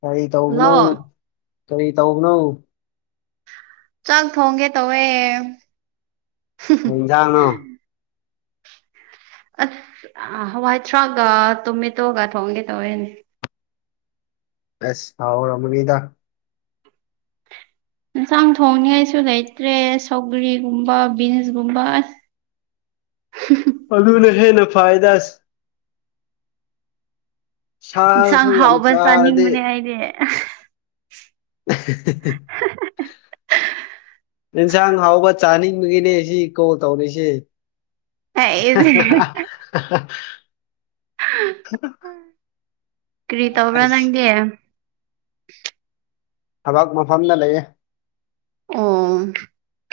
ꯀꯔꯤ ꯇꯧꯕꯧꯕꯅꯣ ꯍꯜꯂꯣ ꯀꯔꯤ ꯇꯧꯕꯅꯧ ꯆꯪ ꯊ ꯍꯒꯦ ꯇꯧꯋ ꯍꯖꯅꯣ ꯑꯁ ꯍꯋꯥꯏꯊꯔꯥꯛꯒ ꯇꯣꯃꯦꯇꯣꯒ ꯊꯣꯡꯒꯦ ꯇꯧꯦꯅꯦ ꯑꯁ ꯑꯥꯎ ꯑꯃ ꯑꯃꯅꯤꯗꯥ ꯌꯦꯟꯁꯥꯡ ꯊꯣꯡꯅꯤ ꯉꯥꯏꯁꯨ ꯂꯩꯇ꯭ꯔꯦ ꯁꯧꯒ꯭ꯔꯤ ꯒꯨꯝꯕ ꯕꯤꯟꯁ ꯒꯨꯝꯕ ꯑꯁ ꯑꯂꯨꯅ ꯍ‌ꯦꯟꯅ ꯐꯩꯗ ꯑꯁ ꯁꯥꯁꯨ ꯏꯟꯁꯥꯡ ꯌꯥꯝ ꯍꯥꯎꯕ ꯆꯥꯔꯗꯤ ꯆꯥꯅꯤꯡꯕꯅꯦ ꯑꯩꯗꯤ ꯑꯦꯟꯁꯥꯡ ꯍꯥꯎꯕ ꯆꯥꯅꯤꯡꯕꯒꯤꯅꯦ ꯁꯤ ꯀꯣ ꯇꯧꯔꯤꯁꯤ [inaudible] ꯑꯩꯁꯦ ꯍꯥꯍꯥ ꯍꯥꯍꯥ ꯀꯔꯤ ꯇꯧꯕ꯭ꯔꯥ ꯑꯩꯁ ꯅꯪꯗꯤ ꯊꯕꯛ ꯃꯐꯝꯗ ꯂꯩꯌꯦ ꯑꯣ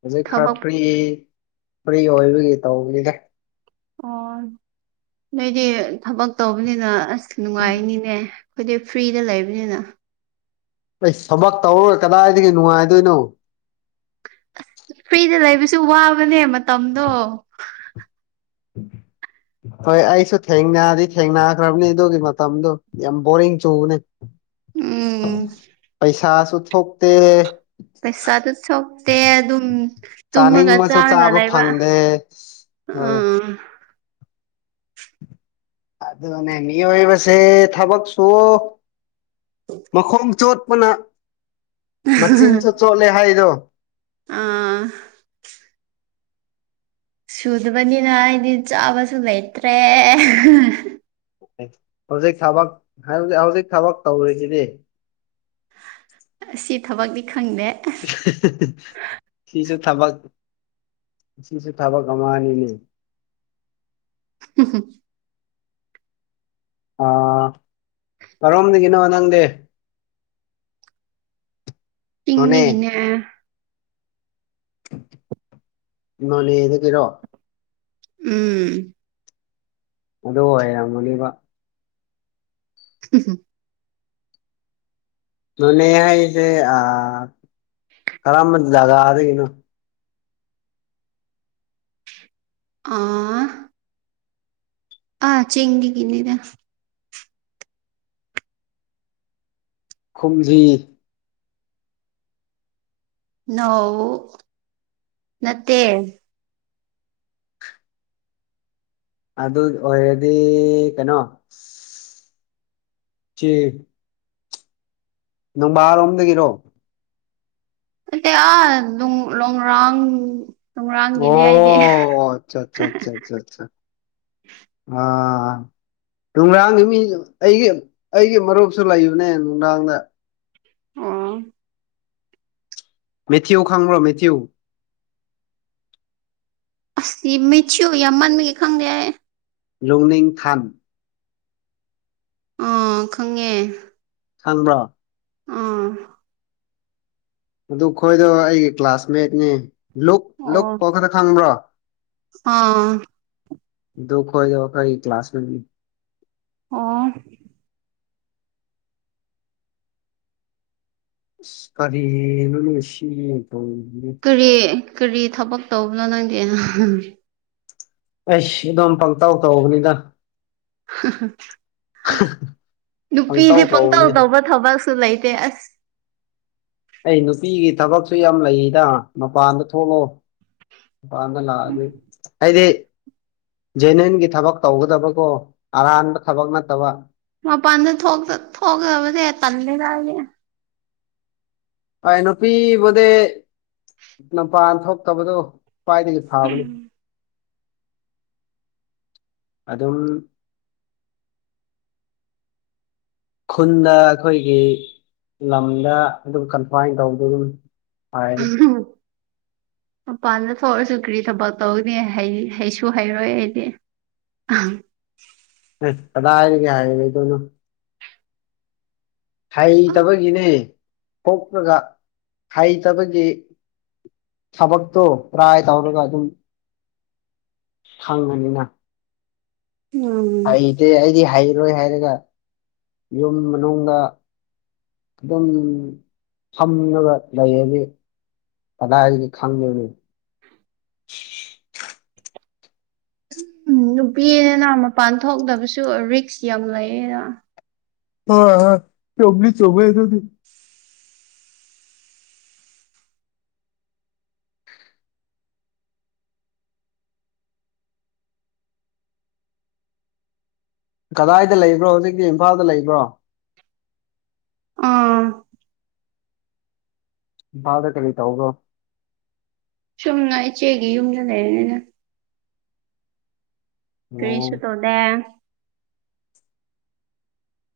ꯍꯧꯖꯤꯛ ꯈꯔ ꯊꯕꯛ ꯐ꯭ꯔꯤ ꯐ꯭ꯔꯤ ꯑꯣꯏꯕꯒꯤ ꯇꯧꯕꯅꯤꯗ ꯑꯣ ꯅꯣꯏꯗꯤ ꯊꯕꯛ ꯇꯧꯕꯅꯤꯅ ꯑꯁ ꯅꯨꯡꯉꯥꯏꯅꯤꯅꯦ ꯑꯩꯈꯣꯏꯗꯤ ꯐ꯭ꯔꯤꯗ ꯂꯩꯕꯅꯤꯅ ꯑꯩ ꯊꯕꯛ ꯇꯧꯔꯥ ꯀꯗꯥꯏꯗꯒꯤ ꯅꯨꯡꯉꯥꯏꯗꯣꯏꯅꯣ ꯑꯁ ꯐ꯭ꯔꯤꯗ ꯂꯩꯕꯁꯨ ꯋꯥꯕꯅꯦ ꯃꯇꯝꯗꯣ [unintelligible] ꯍꯣꯏ ꯑꯩꯁꯨ ꯊꯦꯡꯅꯗꯤ ꯊꯦꯡꯅꯈ꯭ꯔꯕꯅꯤ ꯑꯗꯨꯒꯤ ꯃꯇꯝꯗꯨꯣ ꯌꯥꯝ ꯕꯣꯔꯤꯡ ꯆꯨꯕꯅꯦ ꯎꯝ ꯄꯩꯁꯥꯁꯨ ꯊꯣꯛ ꯊꯣꯛꯇ‌ꯦ ꯄꯩꯁꯥꯗꯨ ꯊꯣꯛꯇꯦ ꯑꯗꯨꯝ ꯇꯨꯝꯃꯥꯒ ꯆꯥꯅꯤꯡꯕꯁꯨ ꯆꯥꯔꯒ ꯆꯥꯕ ꯂꯩꯕ ꯐꯪꯗꯦ ꯍꯣꯏ ꯎꯝ ꯑꯗꯨꯅꯦ ꯃꯤꯑꯣꯏꯕꯁꯦ ꯊꯕꯛꯁꯨ ꯃꯈꯣꯡ ꯆꯣꯠ ꯑꯩꯈꯣꯏꯅ ꯃꯆꯤꯟꯁꯨ ꯆꯣꯠꯂꯦ ꯍꯥꯏꯗꯣ ꯑꯥ ꯁꯨꯗꯕꯅꯤꯅ ꯑꯩꯗꯤ ꯆꯥꯕꯁꯨ ꯂꯩꯇ꯭ꯔꯦ ꯍꯧꯖꯤꯛ ꯊꯕꯛ ꯍꯧꯖꯤꯛ ꯍꯧꯖꯤꯛ ꯊꯕꯛ ꯇꯧꯔꯤꯁꯤꯗꯤ ꯁꯤ ꯊꯕꯛꯅꯤ ꯁꯤꯁꯨ ꯊꯕꯛ ꯁꯤꯁꯨ ꯊꯕꯛ ꯑꯃꯅꯤ ꯑꯅꯤꯅꯦ ꯎꯝ ꯍꯨꯝ ꯑꯥ ꯀꯔꯣꯝꯗꯥꯒꯤꯅꯣ ꯅꯪꯗꯤ ꯅꯣꯅꯦ ꯆꯤꯡꯗꯒꯤꯅꯦ ꯅ‌ꯣꯅꯦ ꯗꯥꯒꯤꯔ‌ꯣ ꯎꯝ ꯑꯗꯣ ꯑ‌ꯣꯏꯔꯝ ꯃꯥꯅꯤꯕ ꯍꯨꯝ ꯍꯨꯝ ꯅ‌ꯣꯅꯦ ꯍꯥꯏꯁꯦ ꯑꯥ ꯀꯔꯝꯕ ꯖꯥꯒꯥꯗꯒꯤꯅ‌ꯣ꯫ ꯑꯥ ꯑꯥ ꯆꯤꯡꯗꯒꯤꯅꯤꯗ ꯈꯨꯝꯖꯤ ꯅꯧ ꯅꯠꯇꯦ ꯑꯗꯨ ꯑꯣꯏꯔꯗꯤ ꯀꯩꯅꯣ ꯆ‌ꯦ ꯅꯣꯡꯕꯥ ꯔꯣꯝꯗꯒꯤꯔꯣ ꯅꯠꯇ‌ꯦ ꯑꯥ ꯂ‌ꯣꯡ ꯂ‌ꯣꯡꯔꯥꯡ ꯑꯣ ꯑꯣ ꯑꯆꯥ ꯑꯆꯥ ꯑꯆꯥ ꯑꯥ ꯑꯥ ꯂ‌ꯣꯡꯔꯥꯡꯒꯤ ꯃꯤ ꯑꯩꯒꯤ ꯑꯩꯒꯤ ꯃꯔꯨꯞꯁꯨ ꯂꯩꯕꯅꯦ ꯂ‌ꯣꯡꯔꯥꯡꯗ ꯑ‌ꯣ ꯃꯦꯊ꯭ꯌꯨ ꯈꯥꯉ꯭ꯔꯣ ꯃꯦꯊ꯭ꯌꯨ ꯑꯁ ꯃꯦꯊ꯭ꯌꯨ ꯌꯥꯝꯃꯟꯕꯒꯤ ꯈꯪꯗ‌ꯦꯍ‌ꯦ ꯂꯣꯡꯅꯤꯡꯊꯥꯟ ꯑꯥ ꯈꯪꯉꯦ ꯈꯪꯕ꯭ꯔꯥ ꯑꯥ ꯑꯗꯨ ꯈꯣꯏꯗꯣ ꯑꯩꯒꯤ ꯀ꯭ꯂꯥꯁꯃꯦꯠꯅꯦ ꯂꯣꯛ ꯂꯛ ꯑꯣ ꯀꯈꯛꯇ ꯈꯪꯕ꯭ꯔꯥ ꯑꯥ ꯗꯨ ꯈ ꯑꯣꯏꯗ ꯋꯥꯈ ꯑꯩ ꯀ ꯀ꯭ꯂꯥꯁ ꯃꯗꯤ ꯑꯣ ꯀꯔꯤꯅꯁꯤ ꯀꯔꯤ ꯀꯔꯤ ꯊꯕꯛ ꯇꯧꯕꯅꯣ ꯅꯪꯗꯤ ꯑꯩꯁ ꯑꯗꯨꯝ ꯄꯪꯇꯥꯎ ꯇꯧꯕꯅꯤꯗ ꯅꯨꯄꯤꯗꯤ ꯄꯪꯇꯧ ꯇꯧꯕ ꯊꯕꯛꯁꯨ ꯂꯩꯇ ꯄꯁ ꯑꯩ ꯅꯨꯄꯤꯒꯤ ꯊꯕꯛꯁꯨ ꯌꯥꯝ ꯂꯩꯔꯤꯗ ꯃꯄꯥꯟꯗ ꯊꯣꯛꯂꯑꯣ ꯄꯥꯟꯗꯂ ꯑꯗꯨ ꯑꯗꯤ ꯖꯦꯅꯦꯟꯒꯤ ꯊꯕꯛ ꯇꯧꯒꯗꯕꯀꯣ ꯑꯔꯥꯟꯕ ꯊꯕꯛ ꯅꯠꯇꯕ ꯃꯄꯥꯟꯗ ꯊꯣꯛꯈꯕꯗꯤꯦ ꯇꯜꯂꯦꯔꯗꯤ ꯑꯩꯥꯏ ꯅꯨꯄꯤꯕꯨꯗꯤ ꯅꯨꯄꯥꯟ ꯊꯣꯛꯇꯕꯗꯨꯣ ꯄꯥꯏꯗꯒ ꯊꯥꯕ ꯂꯩ ꯑꯗꯨꯝ ꯈꯨꯟꯗ ꯑꯩꯈꯣꯏꯒꯤ ꯂꯝꯗ ꯑꯗꯨꯝ ꯀꯟꯐꯥꯏꯟ ꯇꯧꯕꯗ ꯑꯗꯨꯝ ꯍꯥꯏꯝ ꯃꯄꯥꯟꯗ ꯊꯣꯛꯧꯔꯁꯨ ꯀꯔꯤ ꯊꯕꯛ ꯇꯧꯅꯤ ꯍꯩꯁꯨ ꯍꯩꯔꯣꯏ ꯑꯩꯗꯤ ꯑꯥ ꯀꯗꯥ ꯍꯥꯏꯔꯒꯦ ꯍꯥꯏꯔꯗ ꯍꯩꯇꯕꯒꯤꯅꯤ ꯀꯣꯛꯂꯒ ꯍꯩꯇꯕꯒꯤ ꯊꯕꯛꯛꯇꯣ ꯄ꯭ꯔꯥꯏ ꯇꯔꯒ ꯑꯗꯨꯝ ꯍꯪꯕꯅꯤꯅ ꯎꯝ ꯍꯗꯤꯦ ꯑꯩꯗꯤ ꯏꯔꯣꯏ ꯍꯥꯏꯔꯒ ꯌꯨꯝ ꯃꯅꯨꯡꯗꯅ ꯑꯗꯨꯝ ꯐꯝꯉꯒ ꯂꯩꯔꯗꯤ ꯄꯗꯥ ꯍꯥꯏꯗꯤ ꯈꯪꯗꯔꯦ ꯎꯝ ꯅꯨꯄꯤꯅꯅ ꯃꯄꯥꯟ ꯊꯣꯛꯇꯕꯁꯨ ꯔꯤꯛꯁ ꯌꯥꯝ ꯂꯩꯌꯦꯗ ꯑ ꯆꯣꯕꯂꯤ ꯆꯕꯩꯗꯗꯤ ꯀꯗꯥꯏꯗ ꯂꯩꯕ꯭ꯔꯣ ꯍꯧꯖꯤꯛꯇꯤ ꯏꯝꯐꯥꯜꯗ ꯂꯩꯕ꯭ꯔꯣ ꯑꯥ ꯗ ꯀ ꯂꯩ ꯇꯧꯒ ꯁꯨꯝꯅ ꯏꯆꯦꯒꯤ ꯌꯨꯝꯗ ꯂꯩꯔꯅꯤꯅ ꯑꯣ ꯀꯔꯤꯁꯨ ꯇꯣꯗꯦ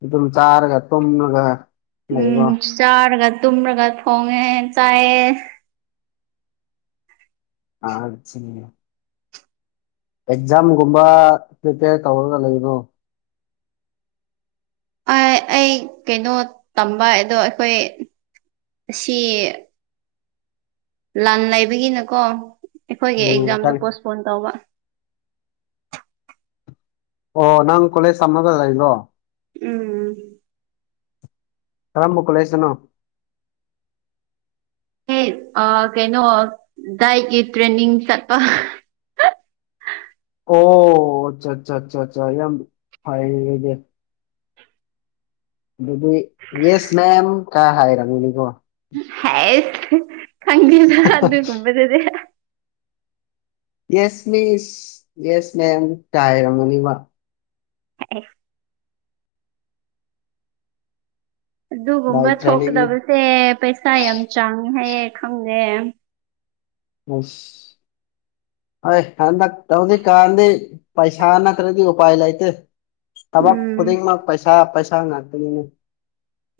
ꯑꯗꯨ ꯑꯗꯨꯝ ꯆꯥꯔꯒ ꯇꯨꯝꯃꯒ ꯎꯝ ꯆꯥꯔꯒ ꯇꯨꯝꯔꯒ ꯊꯣꯡꯉꯦ ꯆꯥꯏꯑ ꯑꯔꯖꯅꯤꯅꯥ ꯑꯦꯛꯖꯥꯝꯒꯨꯝꯕ ꯄ꯭ꯔꯤꯄꯦꯌꯔ ꯇꯧꯔꯒ ꯂꯩꯅꯣ ꯑꯩ ꯀꯩꯅꯣ ꯇꯝꯕ ꯑꯗꯣ ꯑꯩꯈꯣꯏ ꯑꯁꯤ ꯂꯥꯟ ꯂꯩꯕꯒꯤꯅꯀꯣ ꯑꯩꯈꯣꯏꯒꯤ ꯎꯝ ꯑꯦꯛꯖꯥꯝꯗꯣ ꯀꯔꯤ ꯄꯣꯁꯄꯣꯟ ꯇꯧꯕ ꯑꯣ ꯅꯪ ꯀꯂꯦ ꯁꯃꯒ ꯂ ꯏꯂꯣ ꯎꯝ ꯀꯔꯝꯕꯨꯀ ꯂꯩꯁꯅꯣ ꯍ ꯀꯩꯅꯣ ꯗꯥꯏꯠꯀꯤ ꯇ꯭ꯔꯦꯟꯅꯤꯡ ꯆꯠꯄ ꯑꯣ ꯑꯆꯥ ꯑꯆꯥ ꯑꯆꯥ ꯆꯥ ꯌꯥꯝ ꯐꯩ ꯌꯦꯅꯦ ꯑꯗꯨꯗꯤ ꯌꯦꯁ ꯃꯦꯝ ꯀ ꯍꯥꯏꯔꯝꯒꯅꯤꯀꯣ ꯍꯩꯁ ꯈꯪꯗꯦꯗ ꯑꯗꯨ ꯒꯨꯝꯕꯗꯨꯗꯤ ꯌꯦꯁ ꯃꯤꯁ ꯌꯦꯁ ꯃꯦꯝ ꯀꯥꯏ ꯍꯥꯏꯔꯝꯒꯅꯤꯕ ꯑꯦ ꯑꯗꯨꯒꯨꯝꯕ ꯕꯥꯏ ꯇ꯭ꯔꯦꯅꯤꯡ ꯊꯣꯛꯀꯗꯕꯁꯦ ꯄꯩꯁꯥ ꯌꯥꯝ ꯆꯥꯡꯉꯦ ꯍꯥꯏꯌꯦ ꯈꯪꯗꯦ ꯑꯁ ꯑꯦ ꯍꯟꯗꯛ ꯇꯧꯗꯤ ꯀꯥꯟꯗꯤ ꯄꯩꯁꯥ ꯅꯠꯇ꯭ꯔꯗꯤ ꯎꯄꯥꯏ ꯂꯩꯇꯦ ꯊꯕꯛ ꯎꯝ ꯈꯨꯗꯤꯡꯃꯛ ꯄꯩꯁꯥ ꯄꯩꯁꯥ ꯉꯥꯛꯇꯅꯤꯅꯦ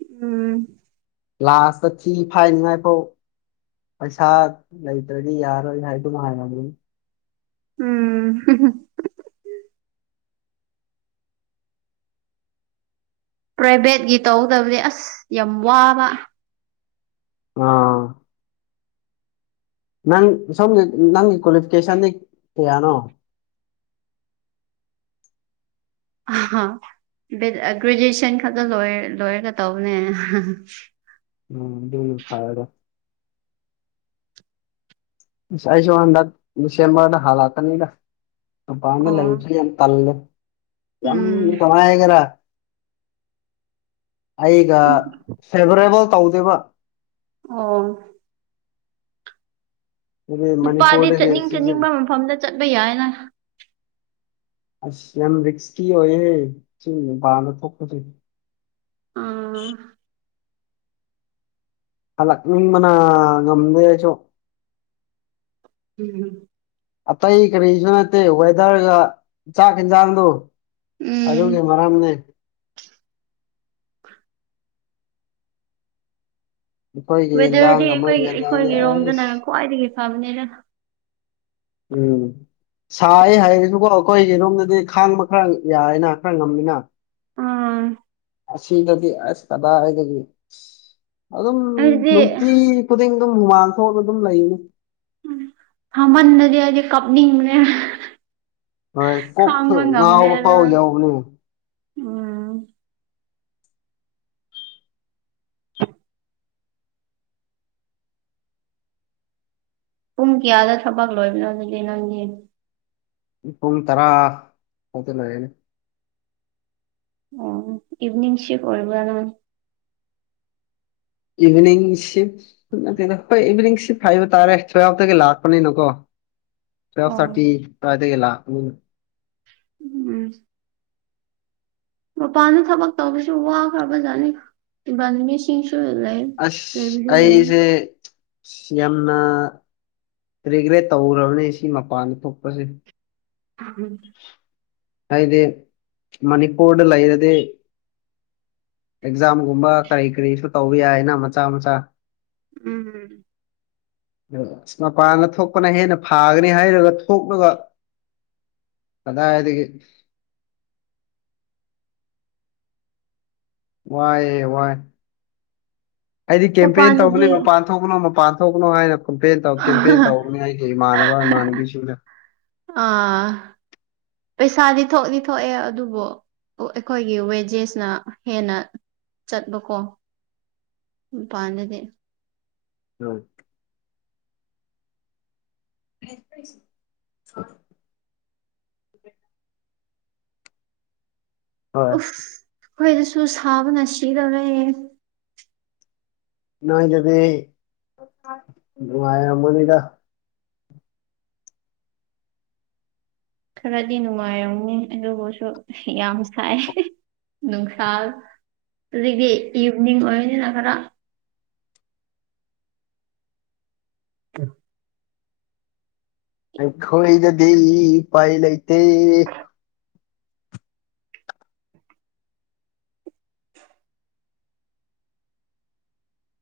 ꯎꯝ ꯂꯥꯁꯇ ꯊꯨ ꯐꯥꯏꯅꯤꯡꯉꯥꯏ ꯐꯥꯎ ꯄꯩꯁꯥ ꯂꯩꯇ꯭ꯔꯗꯤ ꯌꯥꯔꯣꯏ ꯍꯥꯏꯗꯨꯝ ꯍꯥꯏꯔꯝꯒꯅꯤ ꯎꯝ ꯄ꯭ꯔꯥꯏꯚꯦꯠꯀꯤ ꯇꯧꯒꯗꯕꯅꯤ ꯑꯁ ꯌꯥꯝ ꯋꯥꯕ ꯑꯥ ꯅꯪ ꯁꯣꯝꯒꯤ ꯅꯪꯒꯤ ꯀ꯭ꯋꯥꯂꯤꯐꯤꯀꯦꯁꯟꯗꯤ ꯀꯌꯥꯅꯣ ꯑꯍꯥ ꯕꯦꯠ ꯒ꯭ꯔꯦꯖꯦꯁꯟ ꯈꯛꯇ ꯂꯣꯏꯔꯒ ꯇꯧꯕꯅꯦ ꯎꯝ ꯑꯗꯨꯗꯤ ꯐꯔꯦ ꯥꯑꯁ ꯑꯩꯁꯨ ꯍꯟꯗꯛ ꯗꯤꯁꯦꯝꯕꯔ꯭ ꯗ ꯍꯜꯂꯛꯀꯅꯤꯗ ꯃꯄꯥꯟꯗ ꯑꯣ ꯂꯩꯕꯁꯦ ꯌꯥꯝ ꯇꯜꯂꯦ ꯌꯥꯝ ꯎꯝ ꯀꯃꯥꯏ ꯍꯥꯏꯒꯦꯔ ꯑꯩꯒ ꯐꯦꯚꯔꯦꯕꯜ ꯇꯧꯗꯦꯕ ꯑꯣ ꯍꯥꯏꯗꯤ ꯅꯨꯄꯥꯗꯤ ꯃꯅꯤꯄꯨꯔꯗꯒꯤ ꯆꯠꯅꯤꯡ ꯁꯤꯁꯦ ꯆꯠꯅꯤꯡꯕ ꯃꯐꯝꯗ ꯆꯠꯄ ꯌꯥꯏꯅ [inaudible] ꯑꯁ ꯌꯥꯝ ꯔꯤꯛꯁꯀꯤ ꯑꯣꯏꯌꯦ ꯆꯤꯡ ꯃꯄꯥꯟꯗ ꯊꯣꯛꯄꯗꯣ ꯑꯥ ꯍꯜꯂꯛ ꯅꯤꯡꯕꯅ ꯉꯝꯗꯦ ꯑꯩꯁꯨ ꯑꯝ ꯑꯝ ꯑꯇꯩ ꯀꯔꯤꯁꯨ ꯅꯠꯇꯦ ꯋꯦꯗꯔꯒ ꯆꯥꯛ ꯏꯟꯖꯥꯡꯗꯣ ꯎꯝ ꯑꯗꯨꯒꯤ ꯃꯔꯝꯅꯦ ꯑꯩꯈꯣꯏꯒꯤ ꯋꯦꯗꯔꯗꯤ ꯌꯦꯟꯖꯥꯡꯒ ꯑꯩꯈꯣꯏ ꯃꯣꯏꯒꯤ ꯌꯦꯟꯖꯥꯡꯗꯤ ꯑꯩꯈꯣꯏꯒꯤꯔꯣꯝꯗꯅ ꯑꯩꯁ ꯈ꯭ꯋꯥꯏꯗꯒꯤ ꯐꯕꯅꯦꯗ ꯎꯝ ꯁꯥꯏ ꯍꯥꯏꯔꯁꯨꯀꯣ ꯑꯩꯈꯣꯏꯒꯤ ꯌꯨꯝꯗꯗꯤ ꯈꯥꯡꯕ ꯈꯔ ꯌꯥꯏꯅ ꯈꯔ ꯉꯝꯃꯤꯅ ꯎꯝ ꯑꯁꯤꯗꯗꯤ ꯑꯁ ꯀꯗꯥꯏꯗꯒꯤ ꯑꯗꯨꯝ ꯑꯩꯗꯤ ꯅꯨꯡꯇꯤ ꯈꯨꯗꯤꯡ ꯑꯗꯨꯝ ꯍꯨꯃꯥꯡ ꯊꯣꯛꯑ ꯑꯗꯨꯝ ꯂꯩꯒꯅꯤ ꯎ ꯁꯥꯃꯟ ꯂꯗꯤ ꯑꯩꯗꯤ ꯀꯞꯅꯤꯡꯕꯅꯦ ꯍꯣꯏ ꯀꯣꯛ ꯈꯥꯡꯕ ꯉꯥꯎꯕ ꯐꯥꯎꯕ ꯌꯥꯎꯕꯅꯦ ꯑꯝ ꯄꯨꯡ ꯀꯌꯥꯗ ꯊꯕꯛ ꯂꯣꯏꯕꯅꯣ ꯑꯗꯨꯗꯤ ꯅꯪꯗꯤ ꯄꯨꯡ ꯇꯔꯥ ꯐꯥꯎꯗ ꯂꯩꯔꯦꯅꯦ ꯑꯣ ꯏꯚꯤꯅꯤꯡ ꯁꯤꯞ ꯑꯣꯏꯕꯔ ꯅꯪ ꯏꯚꯤꯅꯤꯡ ꯁꯤꯞ ꯅꯠꯇꯦꯗ ꯍꯣꯏ ꯏꯚꯤꯅꯤꯡ ꯁꯤꯞ ꯍꯥꯏꯕ ꯇꯥꯔꯦ ꯁꯣꯋꯥꯏꯠ ꯇꯒꯤ ꯂꯥꯛꯄꯅꯤꯅꯀꯣ ꯇꯨꯋꯦꯞ ꯑꯣ ꯊꯥꯔꯇꯤ ꯁꯨꯋꯥꯏꯗꯒꯤ ꯂꯥꯛꯄꯅꯤꯅ ꯎꯝ ꯃꯄꯥꯟꯗ ꯊꯕꯛ ꯇꯧꯕꯁꯨ ꯋꯥꯈ꯭ꯔꯕꯖꯥꯠꯅꯤ ꯏꯃꯥꯟ ꯅꯕꯤꯁꯤꯡꯁꯨ ꯑꯁ ꯑꯩꯁꯦ ꯌꯥꯝꯅ ꯔꯤꯒ꯭ꯔꯦꯠ ꯇꯧꯔꯕꯅꯤ ꯁꯤ ꯃꯄꯥꯟꯗ ꯊꯣꯛꯄꯁꯦ ꯑꯝ ꯍꯥꯏꯗꯤ ꯃꯅꯤꯄꯨꯔꯗ ꯂꯩꯔꯗꯤ ꯑꯦꯛꯖꯥꯝꯒꯨꯝꯕ ꯀꯔꯤ ꯀꯔꯤꯁꯨ ꯇꯧꯕ ꯌꯥꯏꯅ ꯃꯆꯥ ꯃꯆꯥ ꯎꯝ ꯑ ꯃꯄꯥꯟꯗ ꯊꯣꯛꯄꯅ ꯍꯦꯟꯅ ꯐꯥꯒꯅꯤ ꯍꯥꯏꯔꯒ ꯊꯣꯛꯂꯒ ꯑꯗꯤ ꯋꯥꯏ ꯋꯥꯏ ꯑꯩꯗꯤ ꯀꯦꯝꯄꯦꯟ ꯇꯧꯕꯅꯤ ꯃꯄꯥꯟꯗꯗꯤ ꯃꯄꯥꯟ ꯊꯣꯛꯄꯅꯣ ꯃꯄꯥꯟ ꯊꯣꯛꯄꯅꯣ ꯍꯥꯏ ꯀꯝꯄꯦ ꯇꯧ ꯀꯦꯝꯄꯦ ꯇꯧꯅꯤ ꯑꯩꯒꯤ ꯏꯃꯥꯟꯅꯕ ꯏꯃꯥꯟꯅꯕꯤ ꯁꯗꯦ ꯑꯥ ꯄꯩꯁꯥꯗꯤ ꯊꯣꯛꯗꯤ ꯊꯣꯛꯑꯦ ꯑꯗꯨꯕꯨ ꯑꯩꯈꯣꯏꯒꯤ ꯋꯦꯖꯦꯁꯅ ꯍꯦꯟꯅ ꯆꯠꯕꯀꯣ ꯃꯄꯥꯟꯗꯗꯤ ꯑ [unintelligible] [inaudible] ꯍꯣꯏ ꯎꯐ ꯑꯩꯈꯣꯏꯗꯁꯨ ꯁꯥꯕꯅ ꯁꯤꯗꯧꯔꯦ ꯅꯣꯏ ꯑꯗꯨꯗꯤ ꯅꯨꯡꯉꯃꯅꯤꯗ ꯈꯔꯗꯤ ꯅꯨꯡꯉꯥꯏꯔꯝꯅꯤ ꯑꯗꯨꯕꯨꯁꯨ ꯌꯥꯝ ꯁꯥꯏ ꯅꯨꯡꯁꯥ ꯑꯗꯒꯤ ꯏꯚꯅꯤꯡ ꯑꯣꯏꯕꯅꯤꯅ ꯈꯔ ꯀ ꯑꯩꯈꯣꯏꯗꯗꯤ ꯄꯥꯏ ꯂꯩꯇꯦ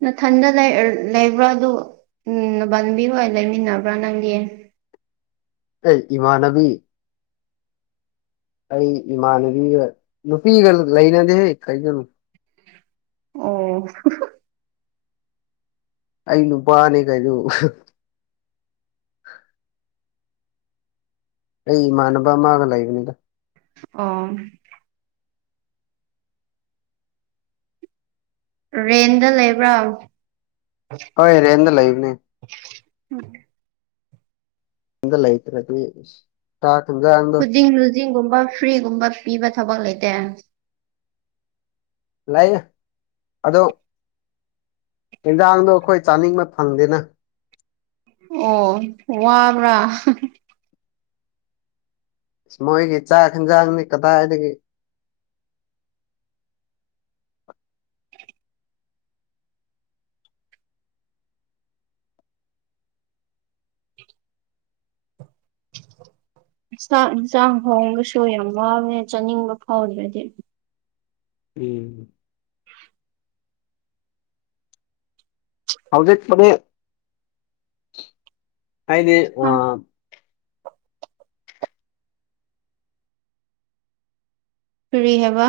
ꯃꯊꯟꯗ ꯂꯩꯕ꯭ꯔꯥ ꯑꯗꯨ ꯎꯝ ꯄ ꯂꯝꯕꯤ ꯍ ꯂꯩꯃꯤꯟꯅꯕ꯭ꯔꯥ ꯅꯪꯒꯤ ꯑꯦ ꯏꯃꯥ ꯅꯕꯤ ꯑꯩ ꯏꯃꯥꯕꯤꯒ ꯅꯨꯄꯤꯒ ꯂꯩ ꯂꯦꯟꯗ ꯍꯦ ꯀꯒ ꯑꯗꯨ ꯑꯣ ꯑ ꯅꯨꯄꯥꯅꯦ ꯀꯩꯅꯩꯅꯣ ꯑꯩ ꯏꯃꯅꯕ ꯃꯥꯒ ꯂꯩꯕꯅꯤꯗ ꯑꯣ ꯔꯦꯟꯗ ꯂꯩꯕ꯭ꯔꯥ ꯍꯣꯏ ꯔꯦꯟꯗ ꯂꯩꯕꯅꯦ ꯎꯦ ꯆꯇꯔꯗꯤ ꯈꯨꯗꯤꯡ ꯂꯨꯖꯤꯡꯒꯨꯝꯕ ꯐ꯭ꯔꯤꯒꯨꯝꯕ ꯄꯤꯕ ꯊꯕꯛ ꯂꯩꯇꯦ ꯂꯩꯥꯏ ꯑꯗꯣ ꯌꯦꯟꯖꯥꯡꯗꯣ ꯑꯩꯈꯣꯏ ꯆꯥꯅꯤꯡꯕ ꯐꯪꯗꯦꯅ ꯑꯣ ꯋꯥꯕ꯭ꯔꯥ ꯃꯣꯏꯒꯤ ꯆꯥꯛ ꯌꯦꯟꯖꯥꯡꯅꯤ ꯀꯗꯥꯏꯗꯒꯤ [unintelligible] [inaudible] ꯌꯦꯟꯁꯥꯡ ꯍꯣꯡꯕꯁꯨ ꯌꯥꯝ ꯋꯥꯦ ꯆꯥꯅꯤꯡꯕ ꯐꯥꯎꯔꯗꯤ ꯎꯝ ꯍꯧꯖꯤꯦꯅꯦ ꯀꯥꯏꯅꯦ ꯑ ꯍꯥ ꯐꯔꯤ ꯍꯕ